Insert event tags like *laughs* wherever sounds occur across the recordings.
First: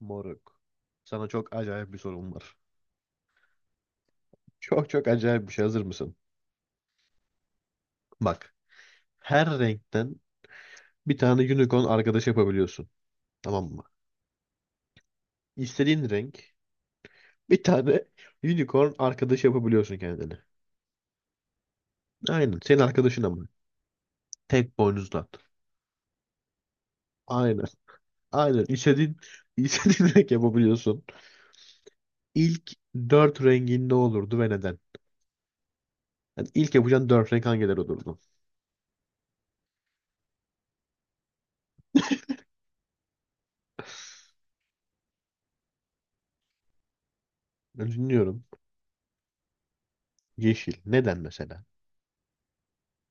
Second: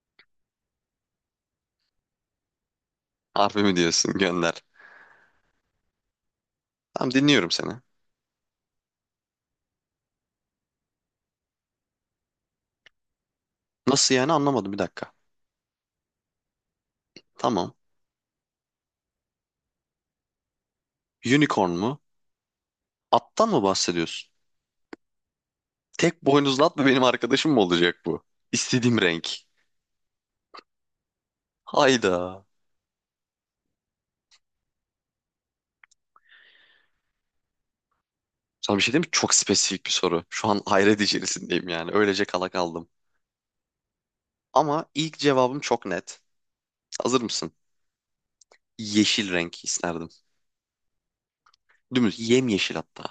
Moruk. Sana çok acayip bir sorum var. Harbi mi diyorsun? Gönder. Çok çok acayip bir şey. Hazır mısın? Tamam dinliyorum seni. Bak. Her renkten bir tane unicorn arkadaş yapabiliyorsun. Tamam mı? Nasıl yani anlamadım bir dakika. İstediğin renk bir Tamam. tane *laughs* unicorn arkadaş yapabiliyorsun kendine. Unicorn mu? Aynen. Senin arkadaşın ama. Attan mı bahsediyorsun? Tek boynuzlu. Tek boynuzlu at mı benim arkadaşım mı Aynen. olacak bu? Aynen. İstediğim İstediğin, renk. *laughs* istediğin renk yapabiliyorsun. Hayda. İlk dört rengin ne olurdu ve neden? Yani ilk yapacağın dört renk hangileri olurdu? Sana bir şey diyeyim mi? Çok spesifik bir soru. Şu an hayret içerisindeyim yani. Öylece kala kaldım. Ama ilk cevabım çok net. Hazır mısın? Ben dinliyorum. Yeşil renk isterdim. Yeşil. Neden mesela? Dümdüz yemyeşil hatta.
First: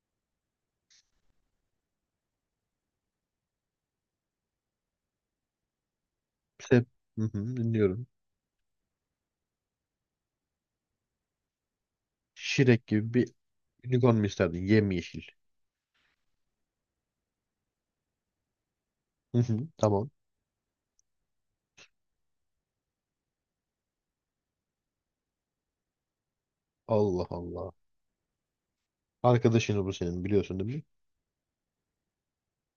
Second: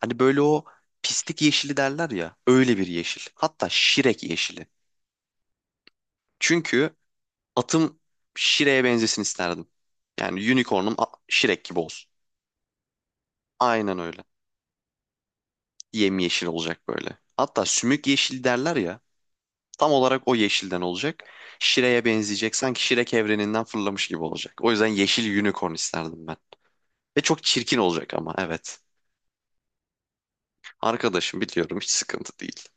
Hani böyle o pislik yeşili derler ya. Öyle bir yeşil. Hatta şirek yeşili. Se- Çünkü Hı hı, atım dinliyorum. Şire'ye benzesin isterdim. Yani Şirek gibi olsun. Şirek gibi bir Aynen unicorn öyle. mu isterdin? Yemyeşil. Yemyeşil olacak böyle. Hatta sümük yeşil derler ya. Hı hı, Tam tamam. olarak o yeşilden olacak. Şire'ye benzeyecek. Sanki Şirek evreninden fırlamış gibi olacak. O yüzden yeşil unicorn isterdim ben. Ve Allah çok Allah. çirkin olacak ama evet. Arkadaşını bu senin biliyorsun değil mi? Arkadaşım biliyorum, hiç sıkıntı değil.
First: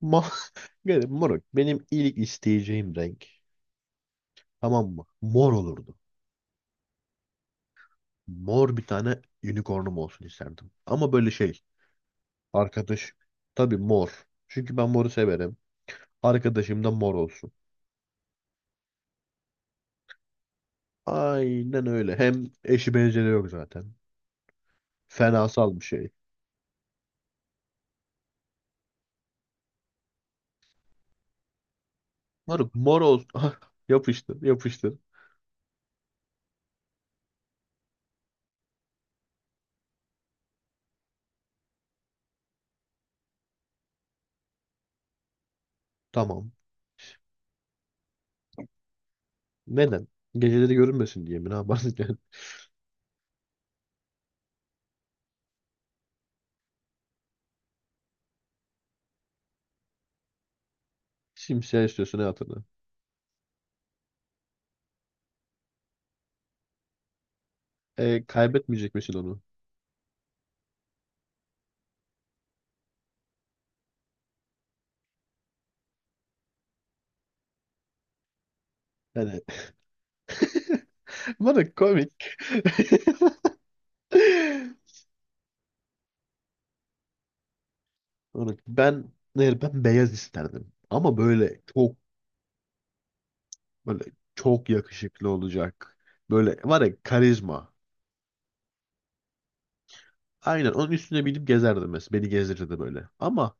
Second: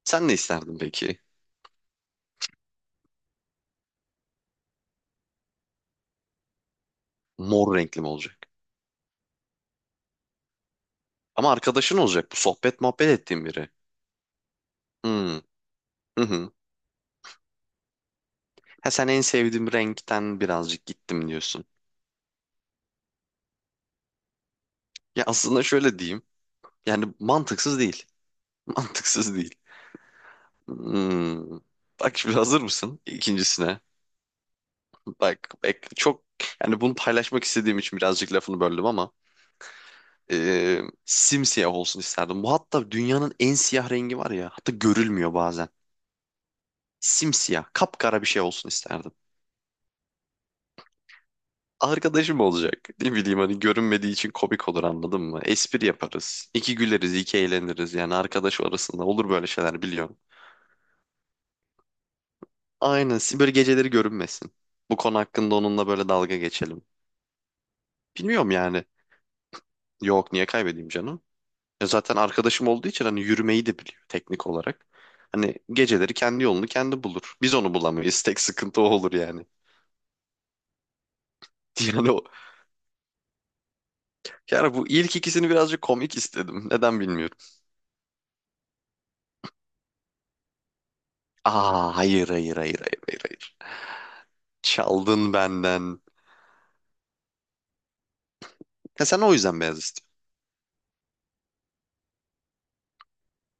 Ma Sen ne *laughs* isterdin Gel, peki? moruk. Benim ilk isteyeceğim renk. Tamam mı? Mor olurdu. Mor renkli mi olacak? Mor bir tane unicornum olsun isterdim. Ama böyle Ama şey. arkadaşın olacak bu, sohbet muhabbet Arkadaş. ettiğin biri. Tabii mor. Çünkü ben moru Hmm. severim. Hı hı. Arkadaşım da mor olsun. Ha, sen en sevdiğim renkten birazcık gittim diyorsun. Aynen öyle. Hem eşi benzeri yok zaten. Ya aslında Fenasal bir şöyle şey. diyeyim. Yani mantıksız değil. *laughs* Mantıksız değil. Hmm. Bak, şimdi hazır Moruk mor mısın olsun. *laughs* ikincisine? Yapıştır yapıştır. Bak, bak, çok yani bunu paylaşmak istediğim için birazcık lafını böldüm ama e, simsiyah olsun isterdim. Bu hatta dünyanın en siyah rengi var ya, hatta görülmüyor bazen. Tamam. Simsiyah, kapkara bir şey olsun isterdim. Neden? Geceleri görünmesin diye mi? Ne yaparsın yani? Arkadaşım olacak. Ne bileyim, hani görünmediği için komik olur, anladın mı? Espri yaparız. İki güleriz, iki eğleniriz. Yani arkadaş arasında olur böyle şeyler, biliyorum. *laughs* Simsiyah istiyorsun hayatını. Aynen. Siz böyle geceleri görünmesin. Bu konu hakkında onunla böyle dalga geçelim. E, Bilmiyorum yani. kaybetmeyecek misin onu? Yok, niye kaybedeyim canım? Ya zaten arkadaşım olduğu için hani yürümeyi de biliyor teknik olarak. Hani geceleri kendi yolunu kendi bulur. Biz onu bulamayız. *laughs* Tek sıkıntı o olur Yani. yani. *laughs* *laughs* Bana Yani o. komik. *laughs* Yani bu ilk ikisini birazcık komik istedim. Neden bilmiyorum. Ben hayır, ben beyaz isterdim. Ama böyle Aa, hayır hayır hayır hayır hayır hayır. böyle çok yakışıklı Çaldın olacak. benden. Böyle var ya karizma. Ya sen o yüzden beyaz istiyorsun. Aynen onun üstüne binip gezerdim mesela. Beni gezdirirdi böyle. Ama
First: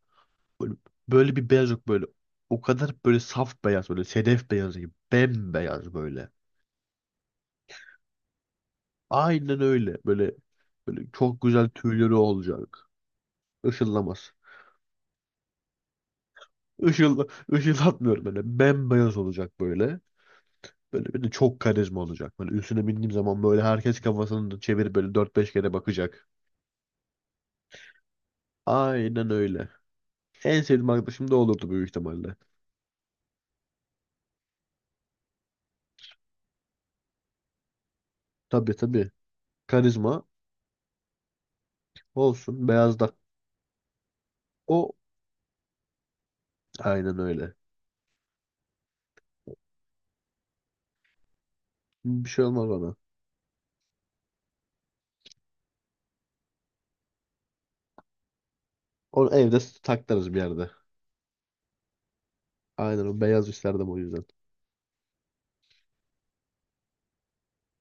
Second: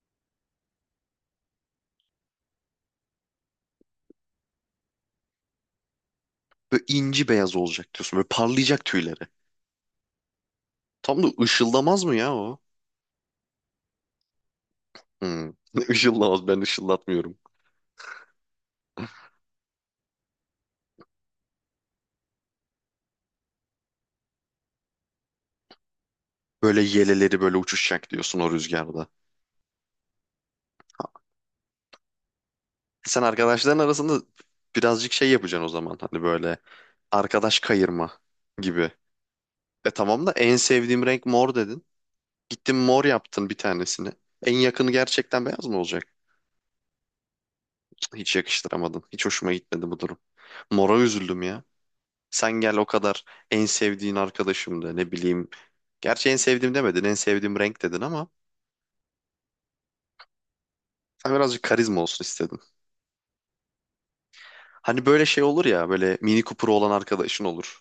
böyle, böyle bir beyaz yok böyle. O kadar böyle saf beyaz böyle sedef beyazı gibi. Bembeyaz böyle. Böyle inci beyaz olacak diyorsun. Böyle parlayacak tüyleri. Aynen öyle. Böyle Tam da çok güzel ışıldamaz tüyleri mı ya o? olacak. Işıllamaz. Hmm. *laughs* Işıllamaz, ben Işıl, ışıllatmıyorum. ışıldatmıyorum böyle. Bembeyaz olacak böyle. Böyle bir de çok karizma olacak. Böyle üstüne bindiğim zaman böyle herkes kafasını çevirip böyle dört beş kere bakacak. Böyle yeleleri böyle uçuşacak diyorsun o rüzgarda. Aynen öyle. En sevdiğim arkadaşım da olurdu büyük ihtimalle. Sen arkadaşların arasında birazcık şey yapacaksın o zaman. Hani böyle arkadaş kayırma Tabii gibi. tabii. E Karizma tamam da, en sevdiğim renk mor dedin. olsun. Gittin Beyaz mor da. yaptın bir tanesini. En yakını O gerçekten beyaz mı olacak? aynen öyle. Hiç yakıştıramadım. Hiç hoşuma gitmedi bu durum. Mora üzüldüm ya. Bir şey Sen olmaz gel o ona. kadar, en sevdiğin arkadaşım da ne bileyim. Gerçi en sevdiğim demedin, en sevdiğim renk dedin ama Onu evde saklarız bir yerde. sen birazcık karizma olsun. Aynen o beyaz isterdim o yüzden. Hani böyle şey olur ya, böyle Mini Cooper'ı olan arkadaşın olur.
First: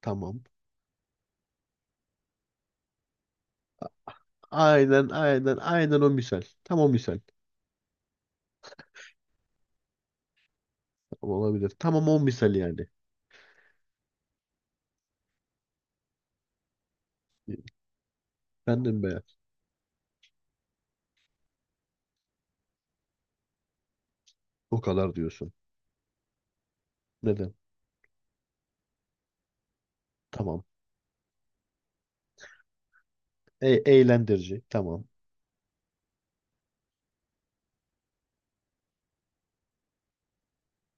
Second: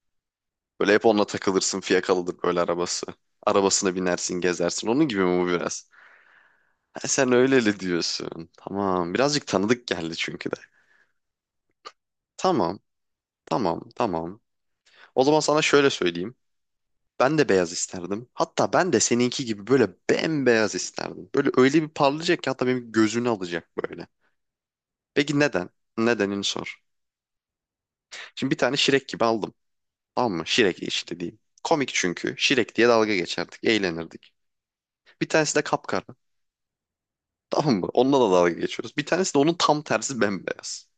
Tamam. Böyle hep onunla takılırsın, fiyakalıdır böyle arabası. Arabasına binersin, gezersin, Aynen onun gibi mi bu aynen biraz? aynen o misal. Tam o Ha, misal. sen öyle öyle diyorsun. Tamam, birazcık tanıdık geldi çünkü de. Tamam, olabilir. Tamam o misal Tamam, yani. tamam, tamam. O zaman sana şöyle söyleyeyim. Ben de Ben beyaz isterdim. Hatta ben de Efendim be. seninki gibi böyle bembeyaz isterdim. Böyle öyle bir parlayacak ki hatta benim gözünü alacak böyle. O kadar Peki diyorsun. neden? Nedenini sor. Neden? Şimdi bir tane şirek gibi aldım. Tamam mı? Tamam. Şirek işte diyeyim. Komik çünkü. Şirek diye dalga geçerdik. E Eğlenirdik. eğlendirici. Tamam. Bir tanesi de kapkara. Tamam mı? Onunla da dalga geçiyoruz. Bir tanesi de onun tam tersi bembeyaz.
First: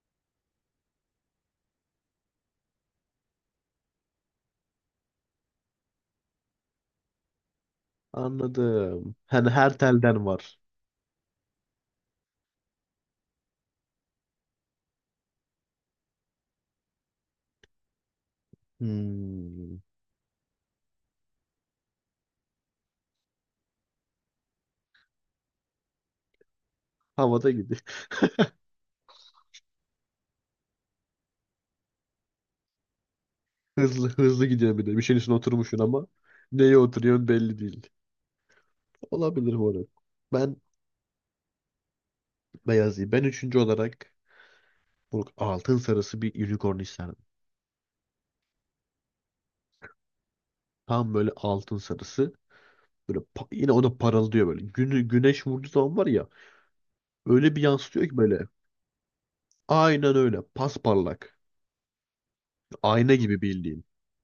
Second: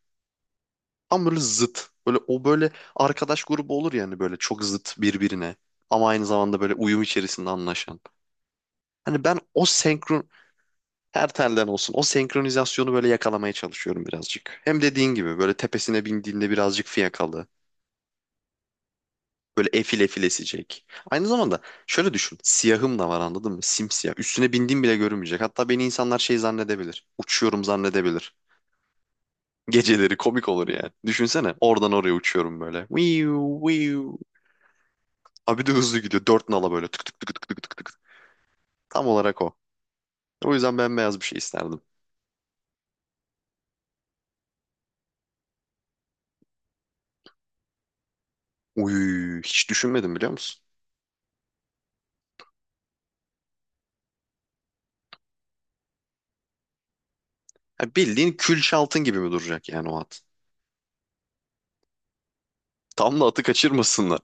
Tam böyle zıt. Böyle arkadaş grubu olur yani, böyle çok zıt birbirine. Ama aynı zamanda böyle uyum içerisinde anlaşan. Anladım. Hani ben Hani o her telden senkron, var. her telden olsun, o senkronizasyonu böyle yakalamaya çalışıyorum birazcık. Hem dediğin gibi böyle tepesine bindiğinde birazcık fiyakalı. Böyle Hmm. efil efil esecek. Aynı zamanda şöyle düşün. Siyahım da var, anladın mı? Simsiyah. Üstüne bindiğim bile görünmeyecek. Hatta beni insanlar şey zannedebilir. Havada Uçuyorum gidiyor. *laughs* zannedebilir. *laughs* Geceleri komik olur yani. Düşünsene oradan oraya uçuyorum böyle. Viu, Hızlı viu. hızlı gidiyor bir de. Bir şeyin üstüne Abi bir de oturmuşsun hızlı ama gidiyor. Dört nala neye böyle, tık tık oturuyorsun tık tık belli tık tık değil. tık. Tam olarak o. Olabilir bu arada. O Ben yüzden bembeyaz bir şey isterdim. Beyazı. Ben üçüncü olarak bu altın sarısı bir unicorn isterdim. Uy, hiç düşünmedim, biliyor musun? Tam böyle altın sarısı. Böyle yine o da parıldıyor böyle. Güneş vurduğu zaman var ya öyle bir Ya yansıtıyor ki bildiğin böyle. kül şaltın gibi mi duracak yani o Aynen at? öyle. Pasparlak. Ayna Tam da gibi atı bildiğin. kaçırmasınlar.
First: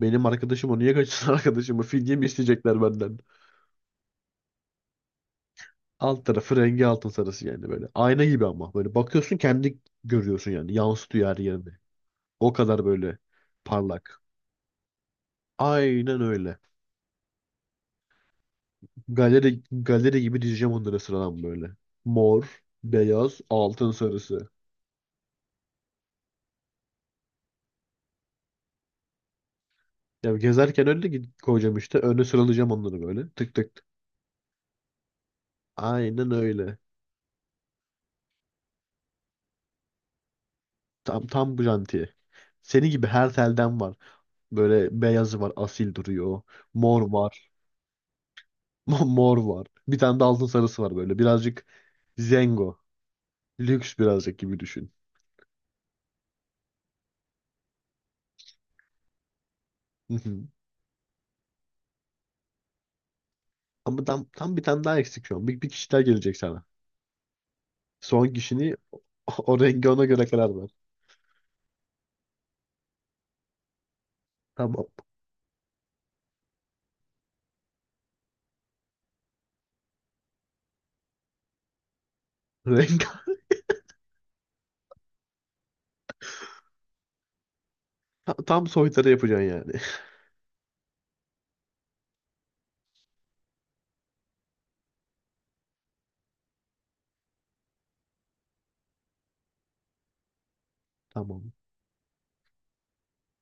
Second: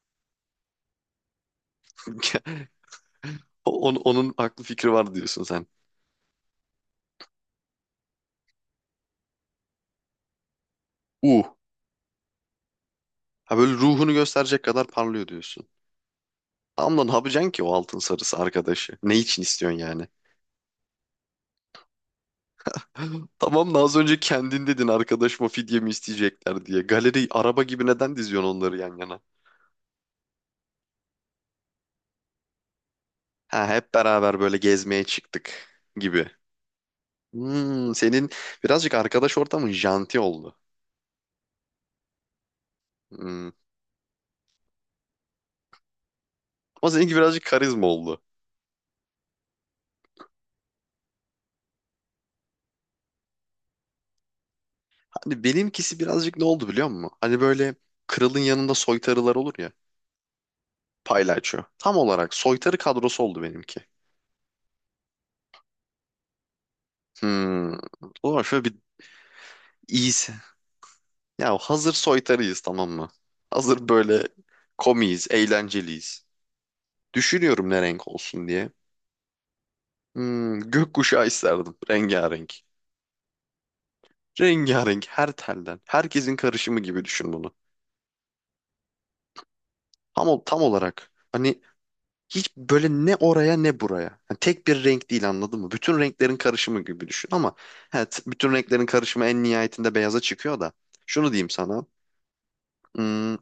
Benim arkadaşım o niye kaçırsın *laughs* arkadaşımı? Fidye mi *laughs* isteyecekler benden? Onun aklı fikri var diyorsun sen. Alt tarafı rengi altın sarısı yani böyle. Ayna gibi ama. Böyle bakıyorsun kendi görüyorsun yani. Yansıtıyor her Uh. yerini. O kadar böyle Ha, böyle ruhunu parlak. gösterecek kadar parlıyor diyorsun. Aynen öyle. Tamam da ne yapacaksın ki o altın sarısı arkadaşı? Ne için istiyorsun yani? Galeri gibi dizeceğim onları sıradan böyle. Mor, *laughs* beyaz, Tamam da altın az önce sarısı. kendin dedin, arkadaşıma fidye mi isteyecekler diye. Galeri araba gibi neden diziyorsun onları yan yana? Ya gezerken önüne gidip koyacağım işte. Öne sıralayacağım onları böyle. Tık tık. Ha, Tık. hep beraber böyle gezmeye çıktık gibi. Aynen öyle. Hmm, senin birazcık arkadaş ortamın janti oldu. Tam tam bu jantiye. Seni gibi her Hmm. telden var. Böyle beyazı var, asil duruyor. Ama Mor seninki birazcık var. karizma oldu. *laughs* Mor var. Bir tane de altın sarısı var böyle. Birazcık zengo. Lüks birazcık gibi düşün. Hani benimkisi birazcık ne oldu, biliyor musun? Hani böyle kralın yanında soytarılar olur ya. Hı hı. Paylaşıyor. Tam olarak soytarı kadrosu oldu benimki. Ama tam bir tane daha eksik şu an. Bir kişi daha gelecek sana. Hmm. Son O zaman şöyle bir kişini *laughs* o, rengi ona göre iyisi. karar ver. Ya hazır soytarıyız, tamam mı? Hazır böyle Tamam. komiyiz, eğlenceliyiz. Düşünüyorum ne renk olsun diye. Hmm, gökkuşağı isterdim. Rengarenk. *laughs* Renk Rengarenk, her telden. Herkesin karışımı gibi düşün bunu. tam tam soytarı yapacaksın yani. *laughs* Tam olarak. Hani hiç böyle ne oraya ne buraya. Yani tek bir renk değil, anladın mı? Bütün renklerin karışımı gibi düşün ama evet, bütün renklerin karışımı en nihayetinde beyaza çıkıyor da. Şunu diyeyim Tamam. sana. Hmm,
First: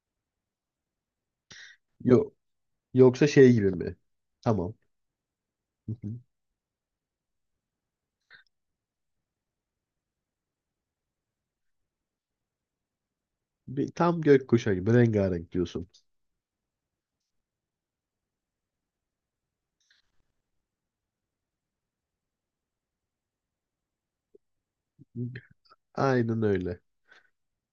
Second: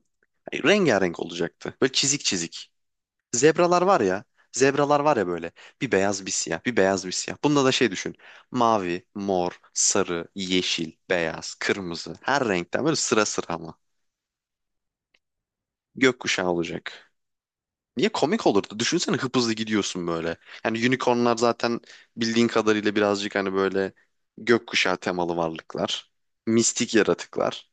Rengarenk olacaktı. Böyle çizik Yok. çizik. Yoksa şey gibi Zebralar mi? var ya. Tamam. Zebralar var ya böyle. Bir Hı hı. beyaz bir siyah. Bir beyaz bir siyah. Bunda da şey düşün. Mavi, mor, sarı, yeşil, beyaz, kırmızı. Her renkten böyle sıra sıra ama. Bir, tam gökkuşağı gibi rengarenk diyorsun. Gökkuşağı olacak. Niye komik olurdu? Düşünsene hıpızlı gidiyorsun böyle. Yani unicornlar zaten bildiğin kadarıyla birazcık hani böyle gökkuşağı temalı varlıklar. Aynen öyle. Mistik yaratıklar.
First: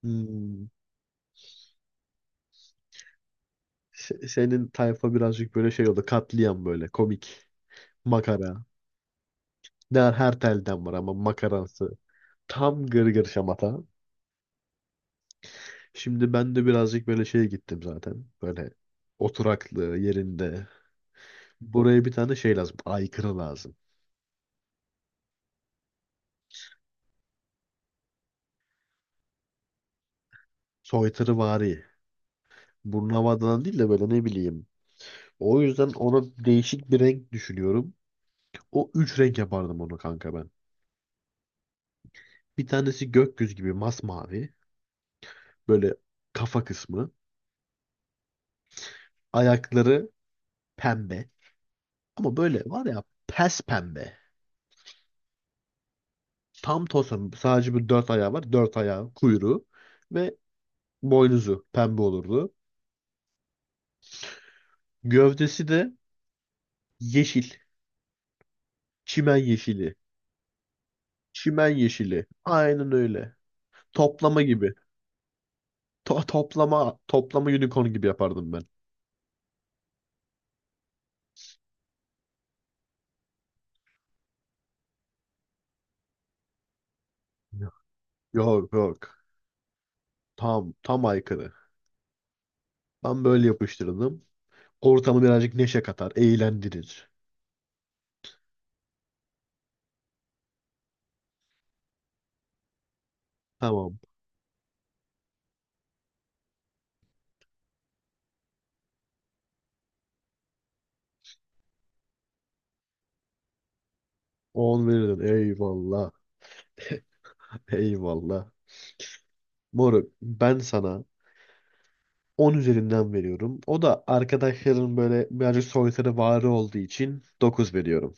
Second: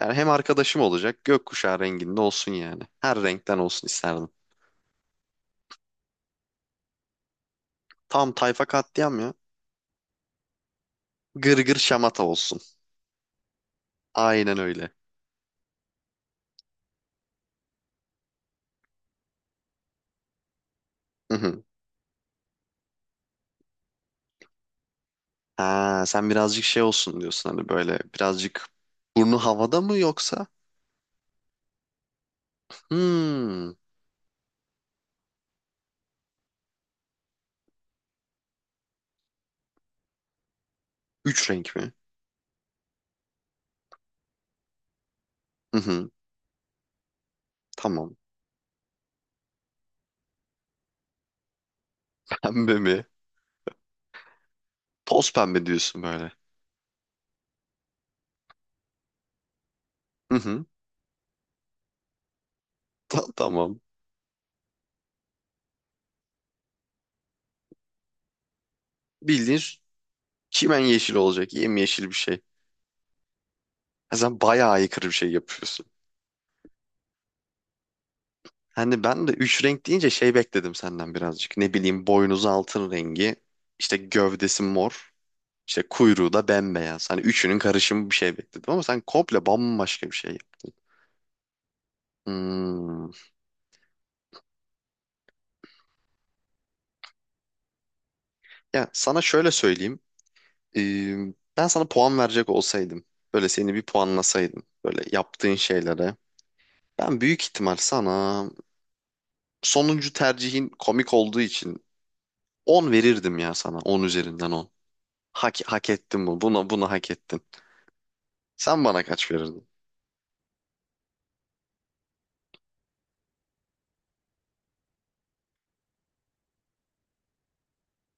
Yani hem Hmm. arkadaşım olacak, gökkuşağı renginde olsun yani. Her renkten olsun isterdim. Senin tayfa birazcık böyle şey oldu. Katliam böyle komik. Tam tayfa Makara. katliam ya. Der her telden var ama Gırgır makaransı. şamata olsun. Tam gırgır şamata. Aynen öyle. Şimdi ben de birazcık böyle şeye gittim zaten. Böyle oturaklı yerinde. Hı hı. Buraya bir tane şey lazım. Aykırı lazım. Ha, sen birazcık şey olsun diyorsun, hani böyle birazcık burnu havada mı yoksa? Soytarıvari. Burnavadan Hmm. değil de böyle ne bileyim. O yüzden ona değişik bir renk düşünüyorum. O üç renk yapardım onu kanka ben. Üç renk mi? Bir tanesi gökyüzü gibi masmavi. Hı Böyle hı. kafa kısmı. Tamam. Ayakları pembe. Ama *laughs* böyle Pembe var ya mi? pes pembe. Toz pembe diyorsun böyle. Tam tosun. Sadece bu dört ayağı var. Dört ayağı, kuyruğu ve Hı hı. boynuzu pembe olurdu. Tamam. Gövdesi de yeşil. Çimen Bildiğin yeşili. çimen yeşil olacak. Çimen Yemyeşil bir yeşili. şey. Aynen öyle. Ha, sen Toplama bayağı gibi. aykırı bir şey yapıyorsun. Toplama toplama unicorn gibi yapardım ben. Hani ben de üç renk deyince şey bekledim senden birazcık. Ne bileyim boynuzu altın rengi, işte gövdesi mor. İşte kuyruğu da bembeyaz. Hani üçünün Yok karışımı bir şey bekledim yok. ama sen Yok. komple bambaşka bir şey. Tam tam aykırı. Hmm. Ben böyle yapıştırdım. Ortamı birazcık neşe katar, eğlendirir. Ya sana şöyle söyleyeyim. Ee, ben sana puan verecek olsaydım. Böyle seni bir Tamam. puanlasaydım. Böyle yaptığın şeylere. Ben büyük ihtimal sana, sonuncu tercihin komik olduğu için, 10 verirdim ya sana. 10 üzerinden 10. On verirdin. Hak Eyvallah. ettin bu. Buna, bunu hak ettin. Eyvallah. Sen bana kaç verirdin? Moruk ben sana 10 üzerinden veriyorum. O da arkadaşların böyle birazcık soytarı varı olduğu için 9 veriyorum.